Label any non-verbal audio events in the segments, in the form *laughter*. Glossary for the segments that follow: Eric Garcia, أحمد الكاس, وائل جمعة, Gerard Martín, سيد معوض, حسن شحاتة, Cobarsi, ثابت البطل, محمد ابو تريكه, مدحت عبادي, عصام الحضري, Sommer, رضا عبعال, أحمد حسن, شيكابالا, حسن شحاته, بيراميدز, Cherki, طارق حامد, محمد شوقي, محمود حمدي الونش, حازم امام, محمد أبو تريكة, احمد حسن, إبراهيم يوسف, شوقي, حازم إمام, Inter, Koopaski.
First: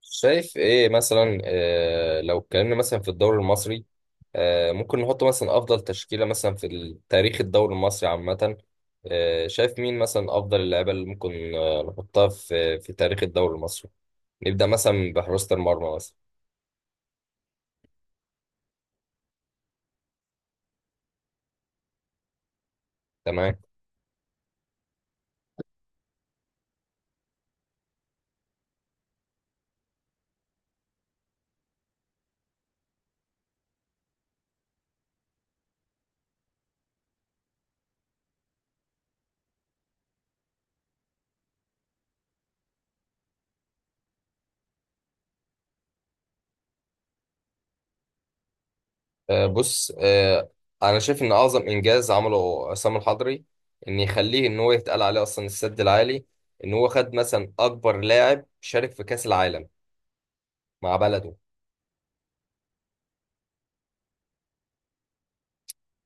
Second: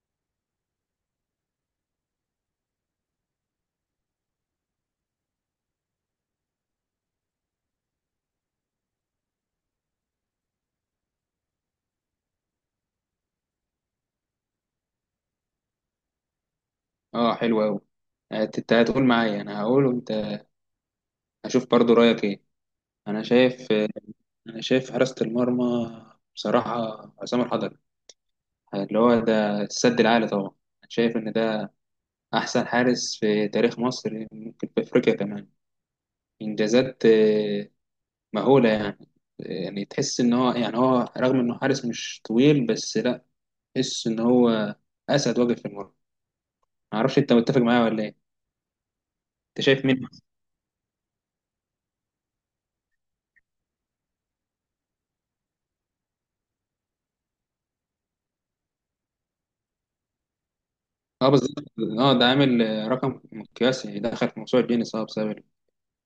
شايف ايه مثلا لو اتكلمنا مثلا في الدوري المصري. ممكن نحط مثلا افضل تشكيلة مثلا في تاريخ الدوري المصري عامة. شايف مين مثلا افضل اللعيبة اللي ممكن نحطها في تاريخ الدوري المصري. نبدأ مثلا بحراسة المرمى مثلا. اه، حلو قوي. انت هتقول معايا، انا هقول وانت، هشوف برضو رايك ايه. انا تمام. شايف انا شايف حراسة المرمى بصراحة، عصام الحضري، اللي هو ده السد العالي. طبعا انا شايف ان ده احسن حارس في تاريخ مصر، ممكن في افريقيا كمان. انجازات مهولة يعني. يعني تحس ان هو رغم انه حارس مش طويل، بس لا، تحس ان هو اسد واقف في المرمى. معرفش انت متفق معايا ولا ايه. آه، انت شايف بص مين؟ آه، انا شايف ان اعظم انجاز عمله عصام الحضري ان يخليه ان هو يتقال عليه اصلا السد العالي، ان هو خد مثلا اكبر لاعب شارك في كأس العالم مع اه، بلده. بالظبط. اه، ده عامل رقم قياسي، دخل في موسوعة جينيس اه بسبب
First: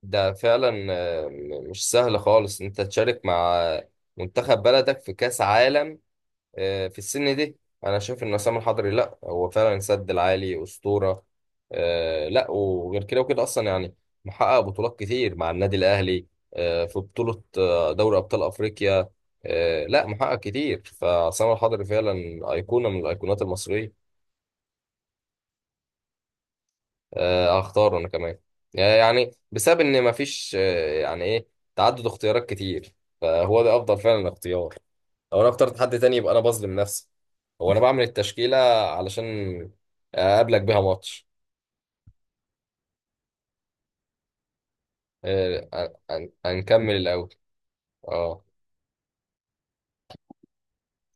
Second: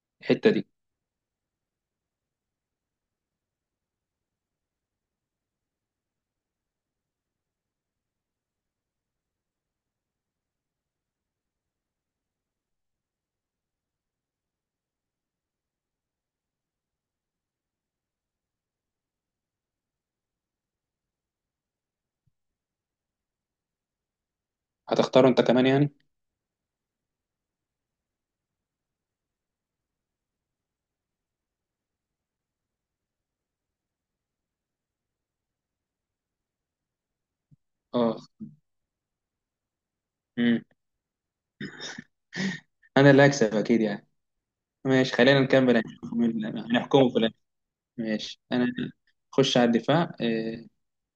ده الحتة دي. فعلا مش سهل خالص إن انت تشارك مع منتخب بلدك في كاس عالم في السن دي. انا شايف ان عصام الحضري لا هو فعلا سد العالي اسطوره. لا وغير كده وكده اصلا يعني محقق بطولات كتير مع النادي الاهلي، في بطوله دوري ابطال افريقيا. لا محقق كتير، فعصام الحضري فعلا ايقونه من الايقونات المصريه. هتختاره انت كمان يعني؟ هختاره انا كمان، يعني بسبب ان مفيش يعني ايه تعدد اختيارات كتير، فهو ده افضل فعلا اختيار. لو انا اخترت حد تاني يبقى انا بظلم نفسي. هو انا بعمل اه. التشكيلة علشان اقابلك امم بيها ماتش. انا اللي هكسب اكيد يعني. ماشي، خلينا نكمل، هنشوف مين هنكمل هنحكمه في الاول. الاخر. ماشي، اه. انا اخش على الدفاع.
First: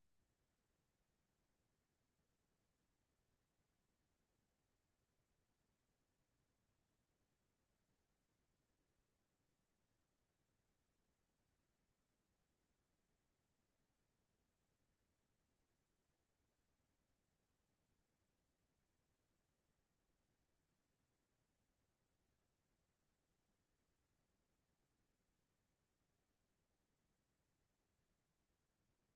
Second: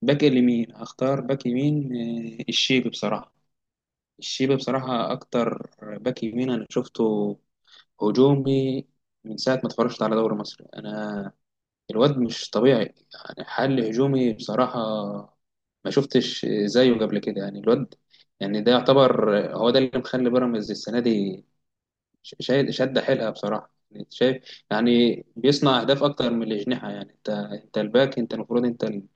باك اليمين، هختار باك يمين الشيبي بصراحة. الشيبي بصراحة اكتر باك يمين انا شفته هجومي من ساعة ما اتفرجت على دوري مصر. انا الواد مش طبيعي يعني، حل هجومي بصراحة. ما شفتش زيه قبل كده يعني. الواد يعني ده يعتبر هو ده اللي مخلي بيراميدز السنة دي شايل شادة حيلها بصراحة يعني. أنت شايف يعني بيصنع أهداف أكتر من الأجنحة يعني. أنت الباك، أنت المفروض أنت ال-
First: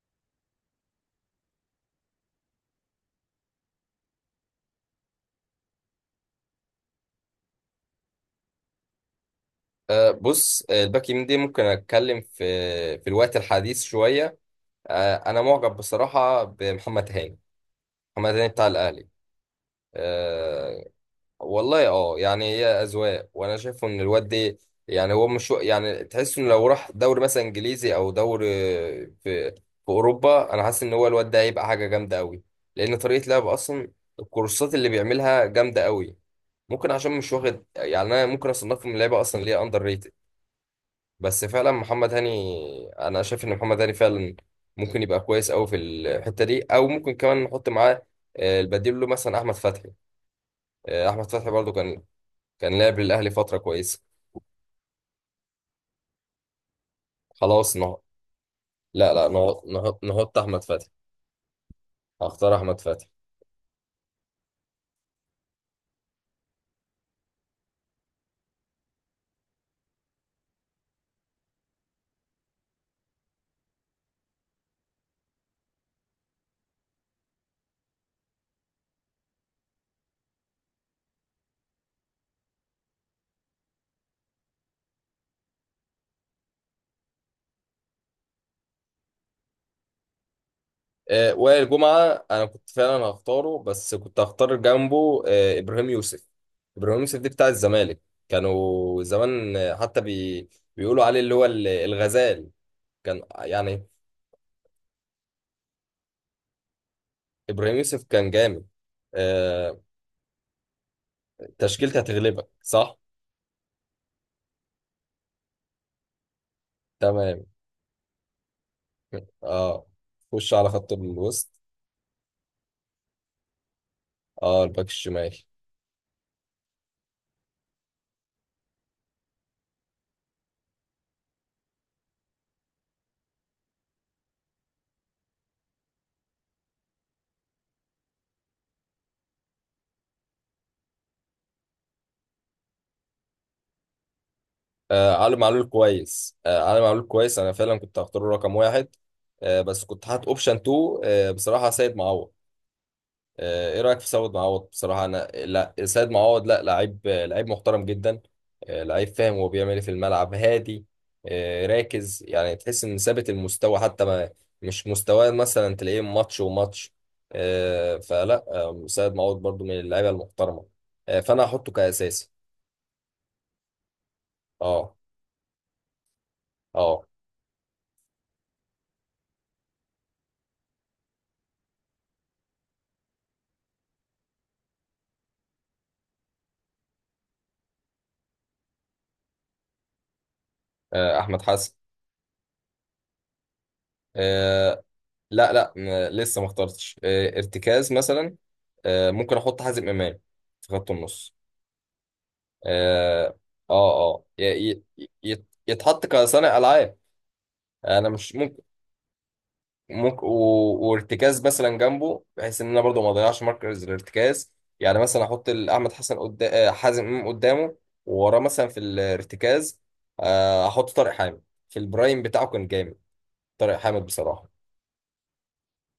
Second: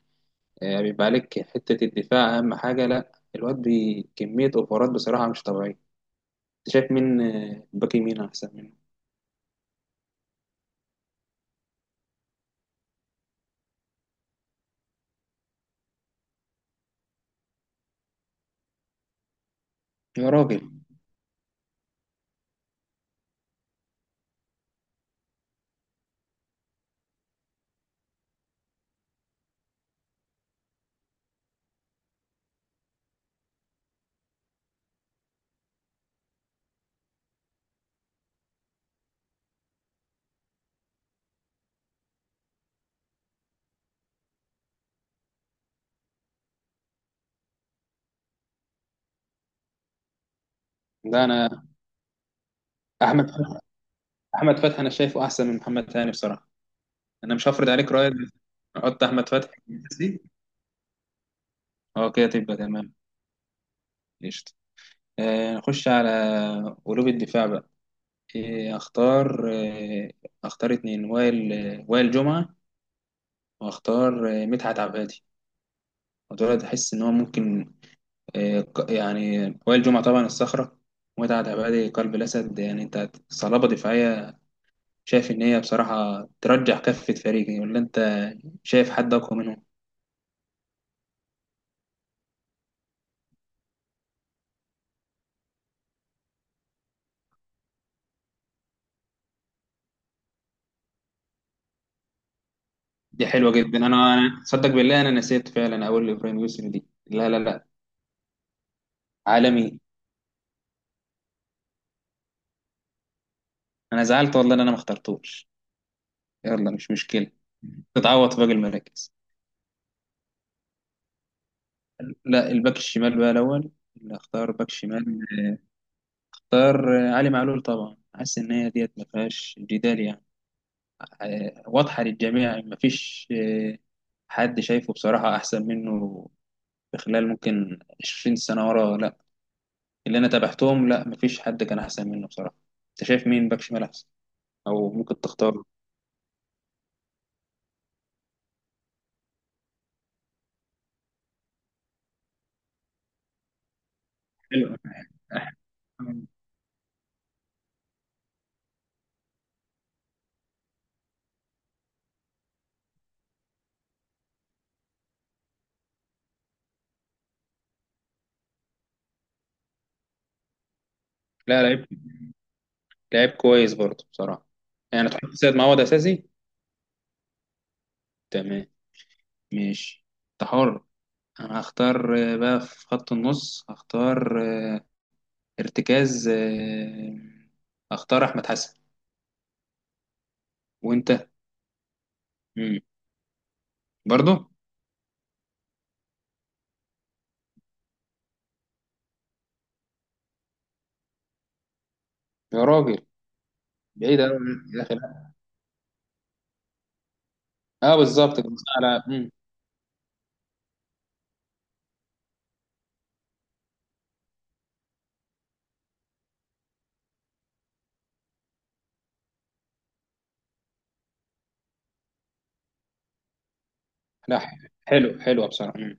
آه، بيبقى عليك حتة الدفاع أهم حاجة. لا، الواد كمية أوفرات بصراحة مش طبيعية. أنت شايف مين باك يمين أحسن منه؟ آه، بص آه، الباك يمين دي ممكن اتكلم في الوقت الحديث شوية. انا معجب بصراحة بمحمد هاني. محمد هاني بتاع الاهلي. يا راجل. آه، والله اه، يعني هي اذواق، وانا شايفه ان الواد ده يعني هو مش، يعني تحس انه لو راح دوري مثلا انجليزي او دوري في اوروبا، انا حاسس ان هو الواد ده هيبقى حاجه جامده قوي، لان طريقه لعبه اصلا الكورسات اللي بيعملها جامده قوي. ممكن عشان مش واخد، يعني انا ممكن اصنفه من لعيبه اصلا ليه اندر ريتد، بس فعلا محمد هاني، انا شايف ان محمد هاني فعلا ممكن يبقى كويس قوي في الحته دي. او ممكن كمان نحط معاه البديل له مثلا احمد فتحي. احمد ده فتحي أنا، برضو كان، كان لعب للاهلي أحمد فتره فتحي- كويسه. أحمد فتحي أنا شايفه أحسن من محمد هاني بصراحة. انا مش هفرض خلاص عليك نه، رأيي، بس نحط لا لا، احمد فتحي نهض في نهض، الأساسي. نهضت احمد فتحي. اه، كده هختار تبقى احمد تمام. فتحي. قشطة. نخش على قلوب الدفاع بقى. إيه اختار؟ اختار اتنين، وائل وائل جمعة، واختار مدحت عبادي. ودول احس ان هو ممكن يعني وائل جمعة طبعا الصخرة، ومدحت عبادي قلب الاسد. يعني انت صلابة دفاعية، شايف ان هي بصراحة ترجح كفة فريقي، ولا انت شايف حد اقوى منهم؟ آه وائل جمعه انا كنت فعلا هختاره، بس كنت هختار جنبه آه ابراهيم يوسف. ابراهيم يوسف دي بتاع الزمالك، كانوا زمان حتى بيقولوا عليه اللي هو الغزال. كان دي حلوه جدا. يعني انا صدق بالله انا نسيت فعلا اقول لابراهيم يسري دي. لا لا لا، ابراهيم يوسف كان جامد. عالمي. آه تشكيلتي هتغلبك صح. انا زعلت والله ان انا ما اخترتوش. يلا، مش مشكله، تمام. تتعوض في باقي المراكز. اه. خش على خط الوسط. لا، الباك الشمال بقى الاول. اللي اختار اه باك الباك شمال، الشمال. اختار علي معلول طبعا. حاسس ان هي ديت ما فيهاش جدال يعني. واضحه للجميع، ما فيش حد شايفه بصراحه احسن منه في خلال ممكن 20 سنه ورا. لا اللي انا تابعتهم، لا، ما فيش حد كان احسن منه بصراحه. انت شايف مين باك شمال احسن، او آه ممكن علي تختار؟ معلول كويس، آه علي معلول كويس. انا فعلا كنت هختاره رقم واحد، آه بس كنت حاطط اوبشن 2. آه بصراحه سيد معوض. آه ايه رايك في سيد معوض؟ حلو. بصراحه انا، لا سيد معوض لا، لعيب لعيب محترم جدا، آه لعيب فاهم هو بيعمل ايه في الملعب، هادي، آه راكز، يعني تحس ان ثابت المستوى حتى ما، مش مستواه مثلا تلاقيه ماتش وماتش. آه فلا، آه سيد معوض برضو من اللعيبه المحترمه، آه فانا لا، هحطه لعيب، كاساسي. لعيب كويس برضه بصراحه. اه. يعني تحط سيد معوض اساسي؟ اه. تمام، ماشي، انت حر. انا هختار بقى في خط النص، هختار آه، ارتكاز آه، هختار احمد حسن. وانت؟ احمد حسن. مم. برضه؟ آه، لا لا م- لسه ما اخترتش ارتكاز مثلا. ممكن احط حازم امام في خط النص. يا راجل، اه. اه. بعيد آه. أوي عن- ي- يا اخي لا. يتحط كصانع العاب. اه انا مش بالظبط، كنت ممكن، على ممكن وارتكاز مثلا جنبه بحيث ان انا برضو ما اضيعش مركز الارتكاز. يعني مثلا احط احمد حسن قدام، حازم امام قدامه، ووراه مثلا في الارتكاز احط طارق حامد. في البرايم بتاعه كان جامد طارق حامد لا، بصراحة. حلو حلو بصراحه.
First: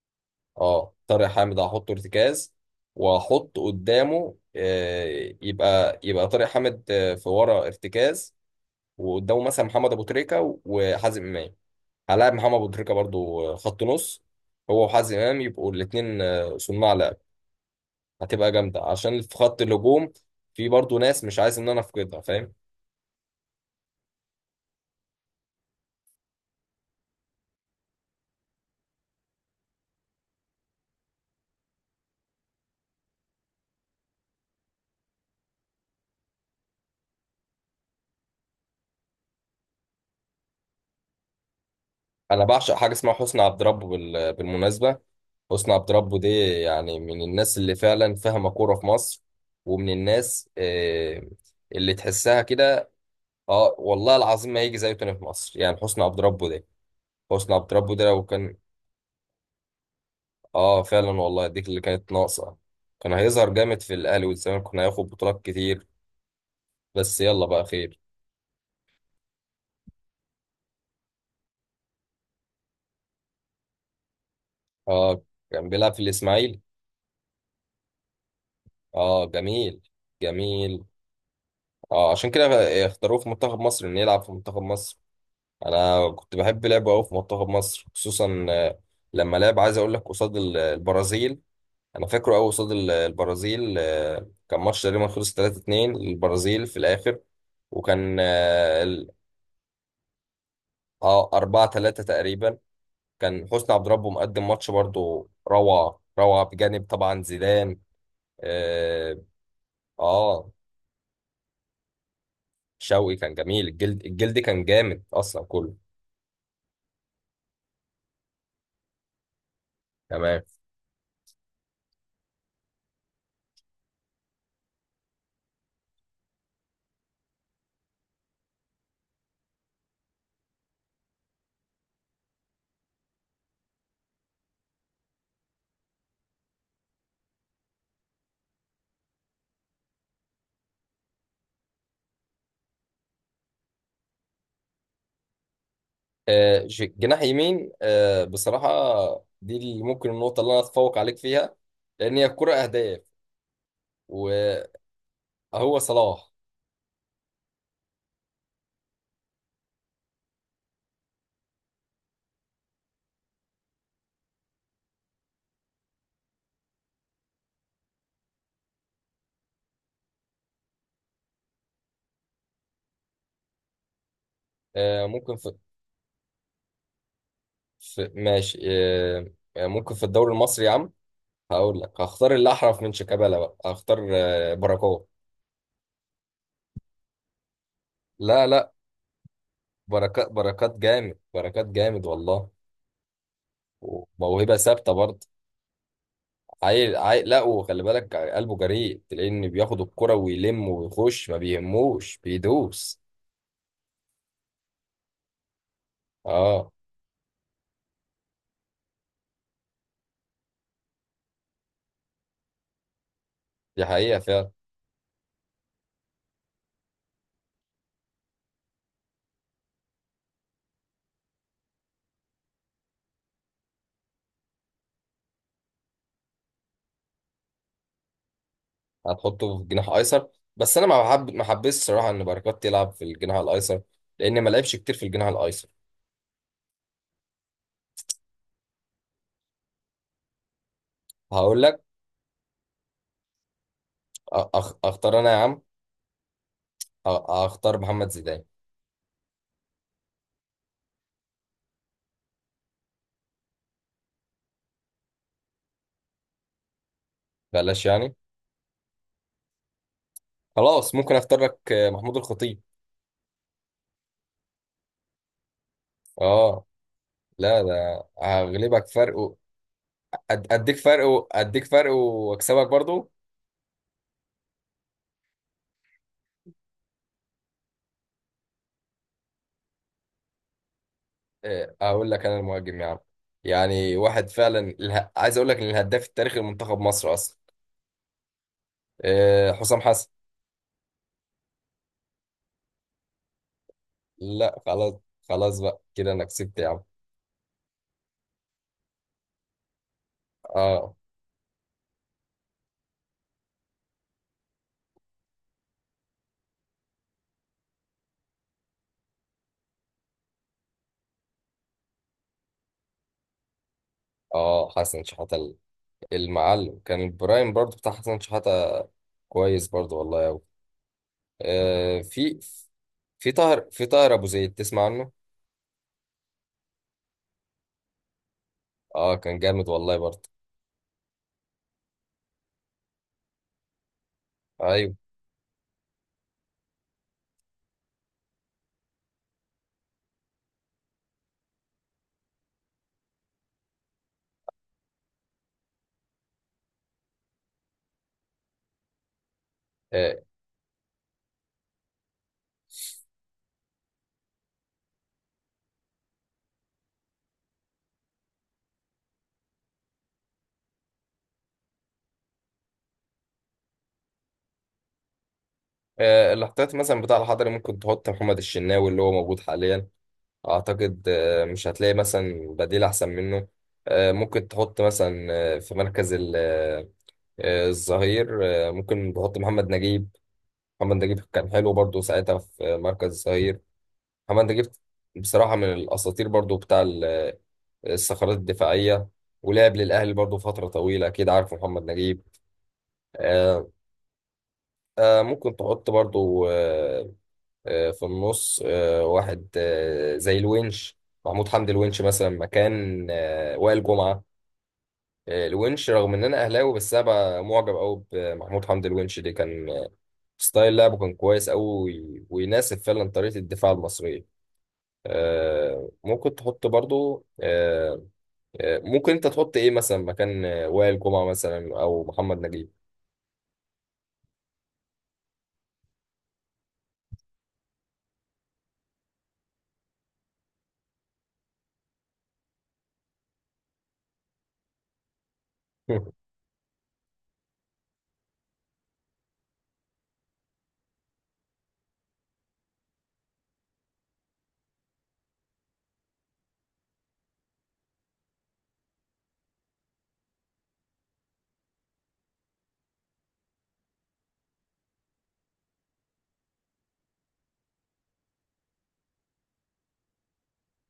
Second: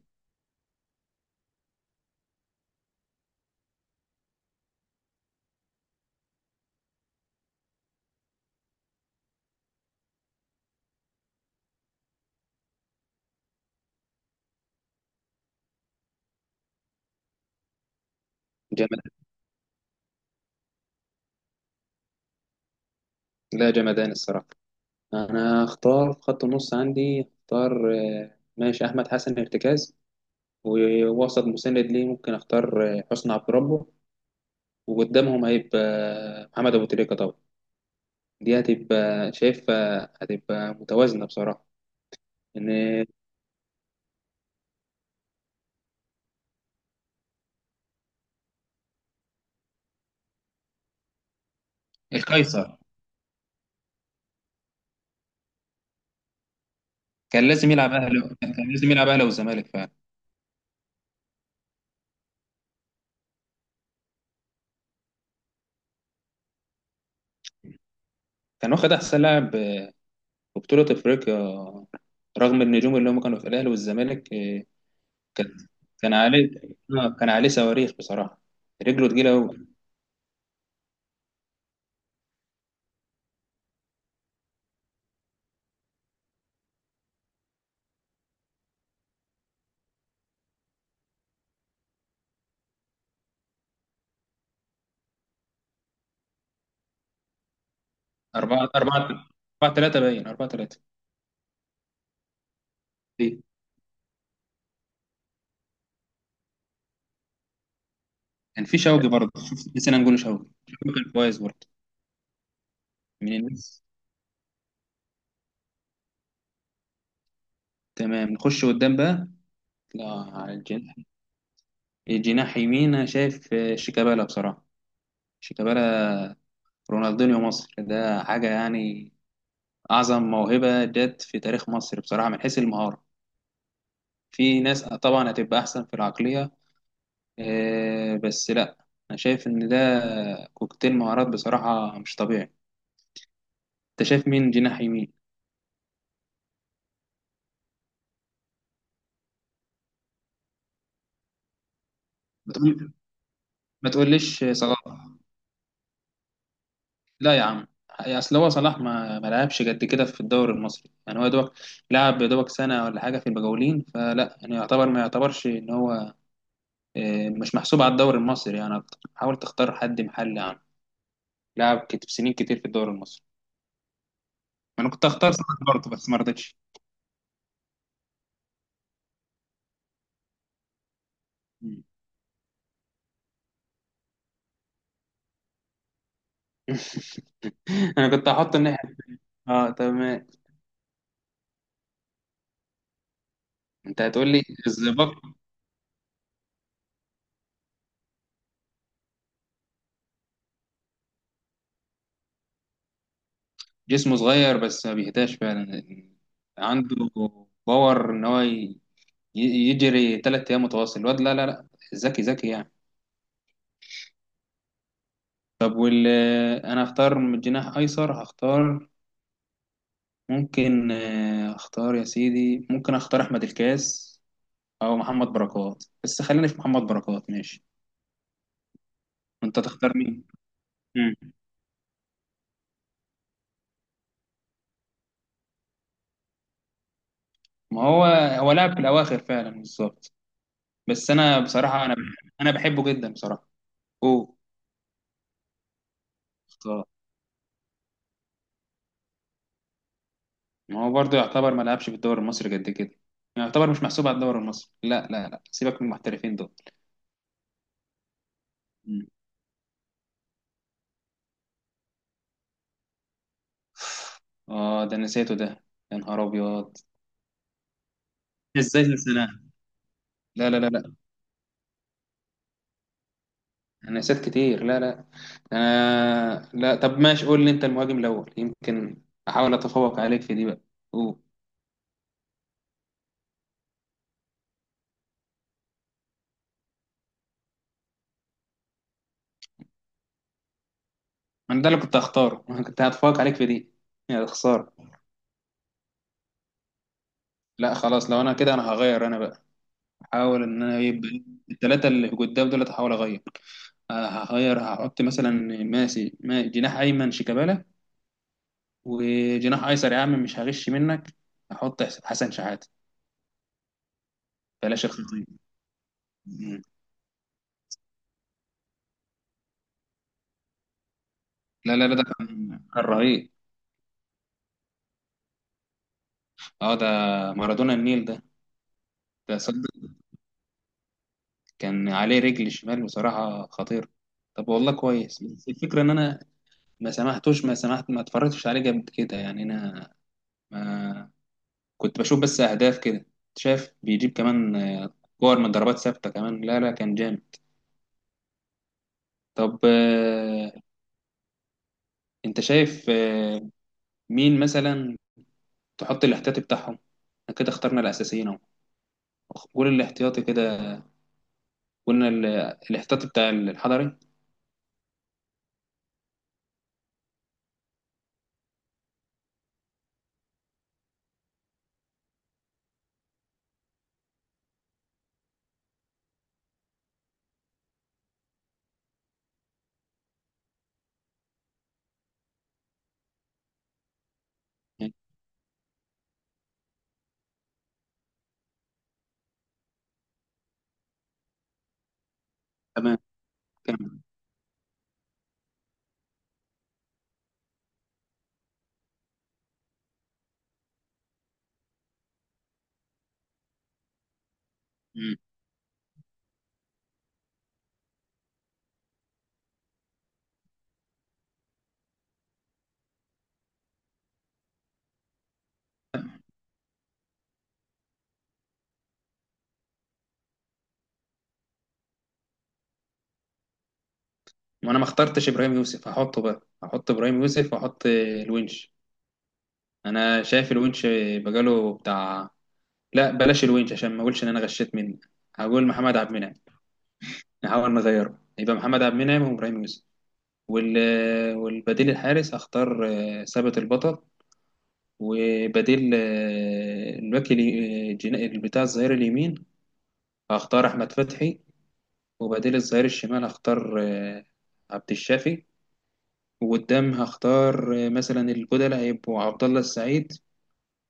اه طارق حامد هحطه ارتكاز، واحط قدامه، يبقى طارق حامد في ورا ارتكاز، وقدامه مثلا محمد ابو تريكه وحازم امام. هلاعب محمد ابو تريكه برضو خط نص، هو وحازم امام يبقوا الاثنين صناع لعب. هتبقى جامده، جمد. عشان في خط الهجوم في برضو ناس مش عايز ان انا افقدها، فاهم. لا، جمدان الصراحه. انا هختار في خط النص عندي، اختار ماشي احمد حسن ارتكاز، ووسط مساند ليه ممكن اختار حسني عبد ربه، وقدامهم هيبقى محمد ابو تريكة طبعا. دي هتبقى شايفها هتبقى متوازنه بصراحه. انا ان بعشق حاجه اسمها حسني عبد ربه بالمناسبه. حسني عبد ربه دي يعني من الناس اللي فعلا فاهمه كوره في مصر، ومن الناس اللي تحسها القيصر كده. اه والله العظيم ما هيجي زيه تاني في مصر، يعني حسني عبد ربه ده، كان حسني لازم عبد يلعب ربه ده لو اهلي، كان كان. كان لازم يلعب اهلي والزمالك فعلا. اه فعلا والله، دي اللي كانت ناقصه، كان هيظهر جامد في الاهلي والزمالك، كنا هياخد بطولات كتير. بس يلا بقى خير. كان واخد احسن لاعب في بطوله افريقيا رغم النجوم اللي هم كانوا في الاهلي والزمالك، إيه، اه كان كان بيلعب في كان عليه الاسماعيلي. آه، كان عليه صواريخ بصراحه، رجله اه تقيله قوي. جميل. جميل. اه عشان كده اختاروه في منتخب مصر، انه يلعب في منتخب مصر. انا كنت بحب لعبه قوي في منتخب مصر، خصوصا لما لعب، عايز اقول لك قصاد البرازيل. انا فاكره قوي قصاد البرازيل. كان ماتش تقريبا خلص 3-2 للبرازيل في الاخر، وكان 4 اه 4، 4 3، باين 4 3. 4-3 تقريبا. كان حسني عبد ربه مقدم ماتش برضو، روعه روعه، بجانب طبعا زيدان. كان في شوقي اه. برضه، شوف نسينا نقول شوقي. آه، شوقي كان كويس برضه، شوقي كان من جميل، الناس. الجلد، الجلد كان جامد اصلا كله. تمام، نخش قدام بقى. لا، تمام. على الجناح. الجناح يمين أنا شايف شيكابالا بصراحة. شيكابالا رونالدينيو مصر، ده حاجة يعني. أعظم موهبة جت في تاريخ مصر بصراحة من حيث المهارة. في ناس طبعا هتبقى أحسن في العقلية بس لا، أنا شايف إن ده كوكتيل مهارات بصراحة مش طبيعي. أنت شايف مين جناح يمين؟ جناح يمين بصراحة، دي اللي ممكن، النقطة اللي أنا أتفوق عليك فيها لأن هي الكرة ما تقول- أهداف. ما تقوليش وهو صلاح. صلاح. لا يا عم، يعني اصل هو صلاح ما لعبش قد كده في الدوري المصري يعني. هو يا دوبك لعب يا دوبك سنه ولا حاجه في المجاولين، فلا يعني يعتبر ما يعتبرش ان هو مش محسوب على الدوري المصري يعني أكتر. حاول تختار حد محلي عنه لعب سنين كتير في الدوري المصري. انا آه، كنت هختار ممكن في, صلاح برضه بس ما رضيتش. في ماشي ممكن في الدوري المصري يا عم، هقول مم. لك هختار اللي أحرف من شيكابالا. بقى هختار بركات. *laughs* انا كنت لا هحط لا، الناحيه. اه تمام. بركات بركات جامد، بركات جامد والله. انت هتقول لي وموهبة ثابتة برضه. الزباق. عيل عيل، لا وخلي بالك قلبه جريء، تلاقيه إن بياخد الكرة ويلم ويخش، ما بيهموش، بيدوس. جسمه صغير بس ما بيهداش فعلا، اه عنده باور ان هو يجري ثلاث ايام متواصل الواد. لا لا لا، ذكي ذكي يعني. دي حقيقة فعلا. طب انا هختار من الجناح ايسر، هختار ممكن اختار يا سيدي، ممكن اختار احمد الكاس او محمد بركات، بس خليني في محمد بركات ماشي. هتحطه انت في جناح تختار مين؟ أيسر؟ بس أنا ما مم. بحب، ما حبيتش الصراحة إن بركات يلعب في الجناح الأيسر، لأن ما لعبش كتير في الجناح الأيسر. ما هو، هو لعب في الاواخر فعلا بالظبط. بس انا هقول لك بصراحه انا بحبه جدا بصراحه. اوه، أختار أنا يا عم، اختار. أختار محمد زيدان. ما هو برضه يعتبر ما لعبش في الدوري المصري قد كده، يعتبر مش محسوب على الدوري المصري. لا لا لا، سيبك من المحترفين بلاش يعني. دول. خلاص ممكن أختار لك محمود الخطيب. اه، ده نسيته ده، يا نهار أه. ابيض. لا ده ازاي هغلبك فرق تنساه؟ لا لا لا أديك لا، فرق أديك فرق وأكسبك برضو. انا نسيت كتير، لا لا. انا لا، طب ماشي، قول لي انت المهاجم الاول، يمكن احاول اتفوق عليك في دي بقى. أوه. أقول لك أنا المهاجم يا عم. يعني واحد فعلا، عايز أقول لك إن الهداف التاريخي لمنتخب مصر أصلا حسام حسن. انا ده اللي كنت هختاره. *laughs* انا كنت هتفوق عليك في دي، يا لا خساره. خلاص. خلاص بقى كده انا كسبت يا عم. لا خلاص، لو انا كده انا هغير انا بقى، احاول ان انا اه. يبقى الثلاثه اللي قدام دول هحاول اغير. هغير، هحط مثلا ماسي ما جناح ايمن شيكابالا، وجناح ايسر يا عم مش هغش منك، هحط حسن شحاته، اه بلاش حسن الخطيه. شحاتة. مم. المعلم كان البرايم برضو بتاع حسن شحاتة، كويس برضو والله أوي. لا لا لا، آه ده في، كان، كان في رهيب. طاهر، في طاهر ابو زيد، تسمع عنه؟ اه ده مارادونا النيل ده. اه ده كان جامد صدق والله برضو. كان عليه رجل شمال بصراحة خطير. طب والله ايوه. كويس، بس الفكرة ان انا ما سمحتوش ما سمحت ما اتفرجتش عليه جامد كده يعني. انا ما كنت بشوف بس اهداف كده، شايف بيجيب كمان كور من ضربات ثابتة كمان. لا لا، كان جامد. طب آه. انت شايف مين مثلا تحط الاحتياطي بتاعهم؟ احنا كده اخترنا الاساسيين اهو، قول الاحتياطي كده. قلنا الاحتياطي بتاع الحضري. آه الاحتياط مثلا بتاع الحضري، ممكن تحط محمد الشناوي اللي هو موجود حاليا. اعتقد آه مش هتلاقي مثلا بديل احسن منه. آه ممكن تحط مثلا آه في مركز الظهير ممكن تحط محمد نجيب. محمد نجيب كان حلو برضو ساعتها في مركز الظهير. محمد نجيب يعني. بصراحة من الأساطير برضو بتاع الصخرات الدفاعية. ولعب للأهلي برضو فترة طويلة، أكيد عارف محمد نجيب. تمام، آه. كمل. آه ممكن تحط برضو آه، آه في النص آه واحد آه زي الونش. محمود حمدي الونش مثلا مكان آه وائل جمعة. مم. آه الونش، رغم إن أنا أهلاوي، بس أنا بقى معجب أوي بمحمود حمدي الونش دي، كان ستايل لعبه كان كويس أوي، ويناسب فعلا طريقة الدفاع المصرية. ممكن تحط برضو ممكن انت تحط ايه مثلا مكان وائل جمعة مثلا او محمد نجيب. وانا ما اخترتش ابراهيم يوسف، هحطه بقى، هحط ابراهيم يوسف واحط الونش. انا شايف الونش بقاله بتاع، لا بلاش الونش عشان ما اقولش ان انا غشيت منه، هقول محمد عبد *laughs* المنعم. نحاول نغيره، يبقى محمد عبد المنعم وابراهيم يوسف. وال... والبديل الحارس اختار ثابت البطل. وبديل بتاع الظهير اليمين هختار احمد فتحي. وبديل الظهير الشمال هختار عبد الشافي. وقدام هختار مثلا البودلة هيبقوا عبد الله السعيد،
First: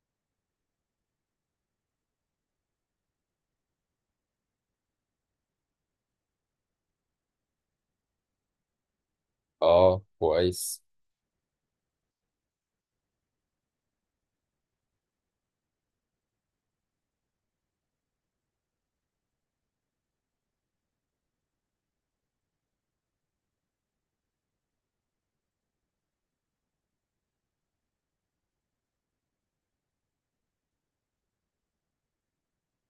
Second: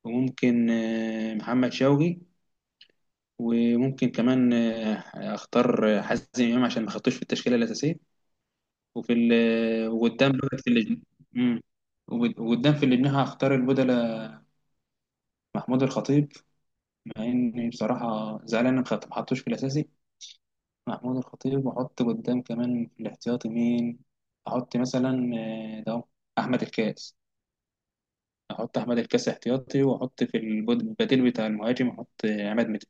وممكن محمد شوقي، وممكن كمان اختار حازم امام عشان ما خدتوش في التشكيله الاساسيه. وفي ال- آه، اه وقدام بقى في كويس. الجناح، وقدام في الجناح هختار البودلة محمود الخطيب، مع اني بصراحه زعلان إن ما حطوش في الاساسي، محمود الخطيب. واحط قدام كمان في الاحتياطي مين؟ احط مثلا ده أهو، احمد الكاس، احط احمد الكاس احتياطي، واحط في البديل بتاع المهاجم احط عماد متعب.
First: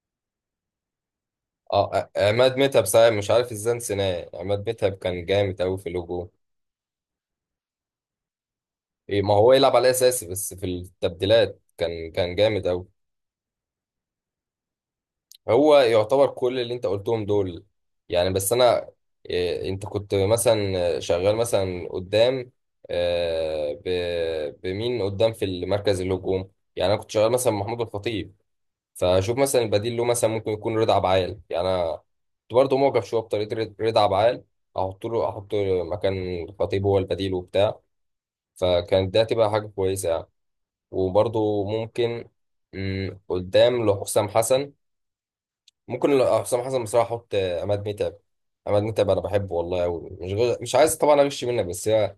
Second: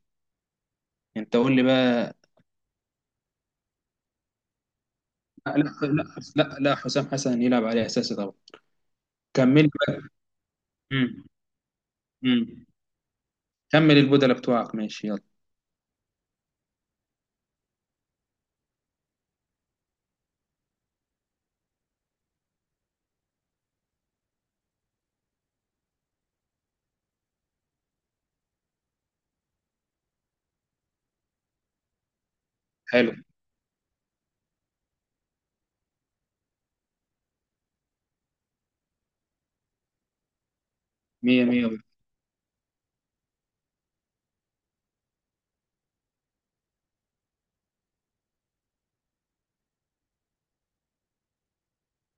انت قول لي اه بقى. عماد متعب، صحيح مش عارف ازاي نسيناه، عماد متعب كان لا جامد اوي في لا اللوجو. لا لا، حسام حسن يلعب عليه اساسي طبعا. ايه ما هو كمل لي يلعب على بقى. اساسي، بس في امم التبديلات كان، كان امم جامد اوي. كمل البدلة بتوعك ماشي، يلا. هو يعتبر كل اللي انت قلتهم دول يعني، بس انا إيه، انت كنت مثلا شغال مثلا قدام بمين قدام في المركز الهجوم؟ يعني انا كنت شغال مثلا محمود الخطيب، فشوف مثلا البديل له مثلا ممكن يكون رضا عبعال. يعني انا كنت برضه معجب حلو، شويه بطريقه رضا، عبعال. احط له، احط مكان الخطيب هو البديل وبتاع، فكانت ده تبقى حاجه كويسه يعني. مية وبرضه مية بقى. ممكن، مم، قدام لحسام حسن ممكن حسام حسن بصراحه احط عماد متعب. عماد متعب انا بحبه والله قوي، مش مش عايز طبعا اغش منك، بس هي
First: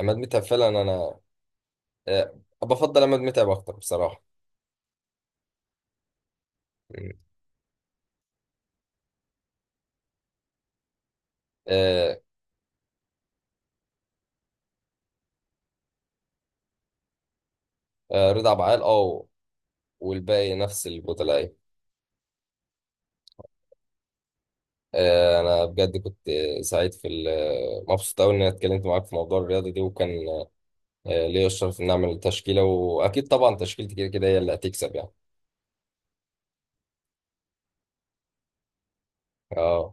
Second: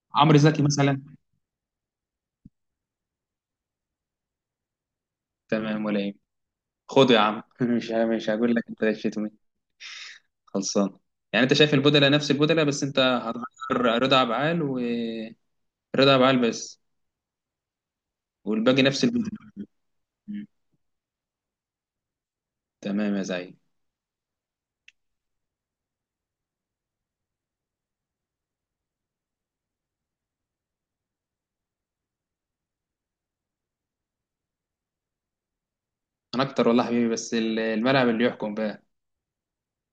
عماد عمرو متعب زكي فعلا مثلا؟ انا بفضل عماد متعب اكتر بصراحه. تمام، ولا ايه؟ مم. خده يا عم. *laughs* مش مش هقول لك انت ليش خلصان. يعني انت شايف البدلة آه، نفس البدلة، بس انت هتغير رضا عبعال، ورضا عبعال بس، رضا عبعال والباقي نفس اه. البدلة. مم. والباقي نفس البطلاء. تمام يا زعيم. انا بجد كنت سعيد في مبسوط قوي اني اتكلمت معاك في موضوع الرياضه دي، وكان ليا الشرف ان اعمل تشكيله، واكيد طبعا تشكيلتي كده كده هي اللي هتكسب يعني. انا اكتر والله حبيبي، بس الملعب اللي يحكم بقى. اه.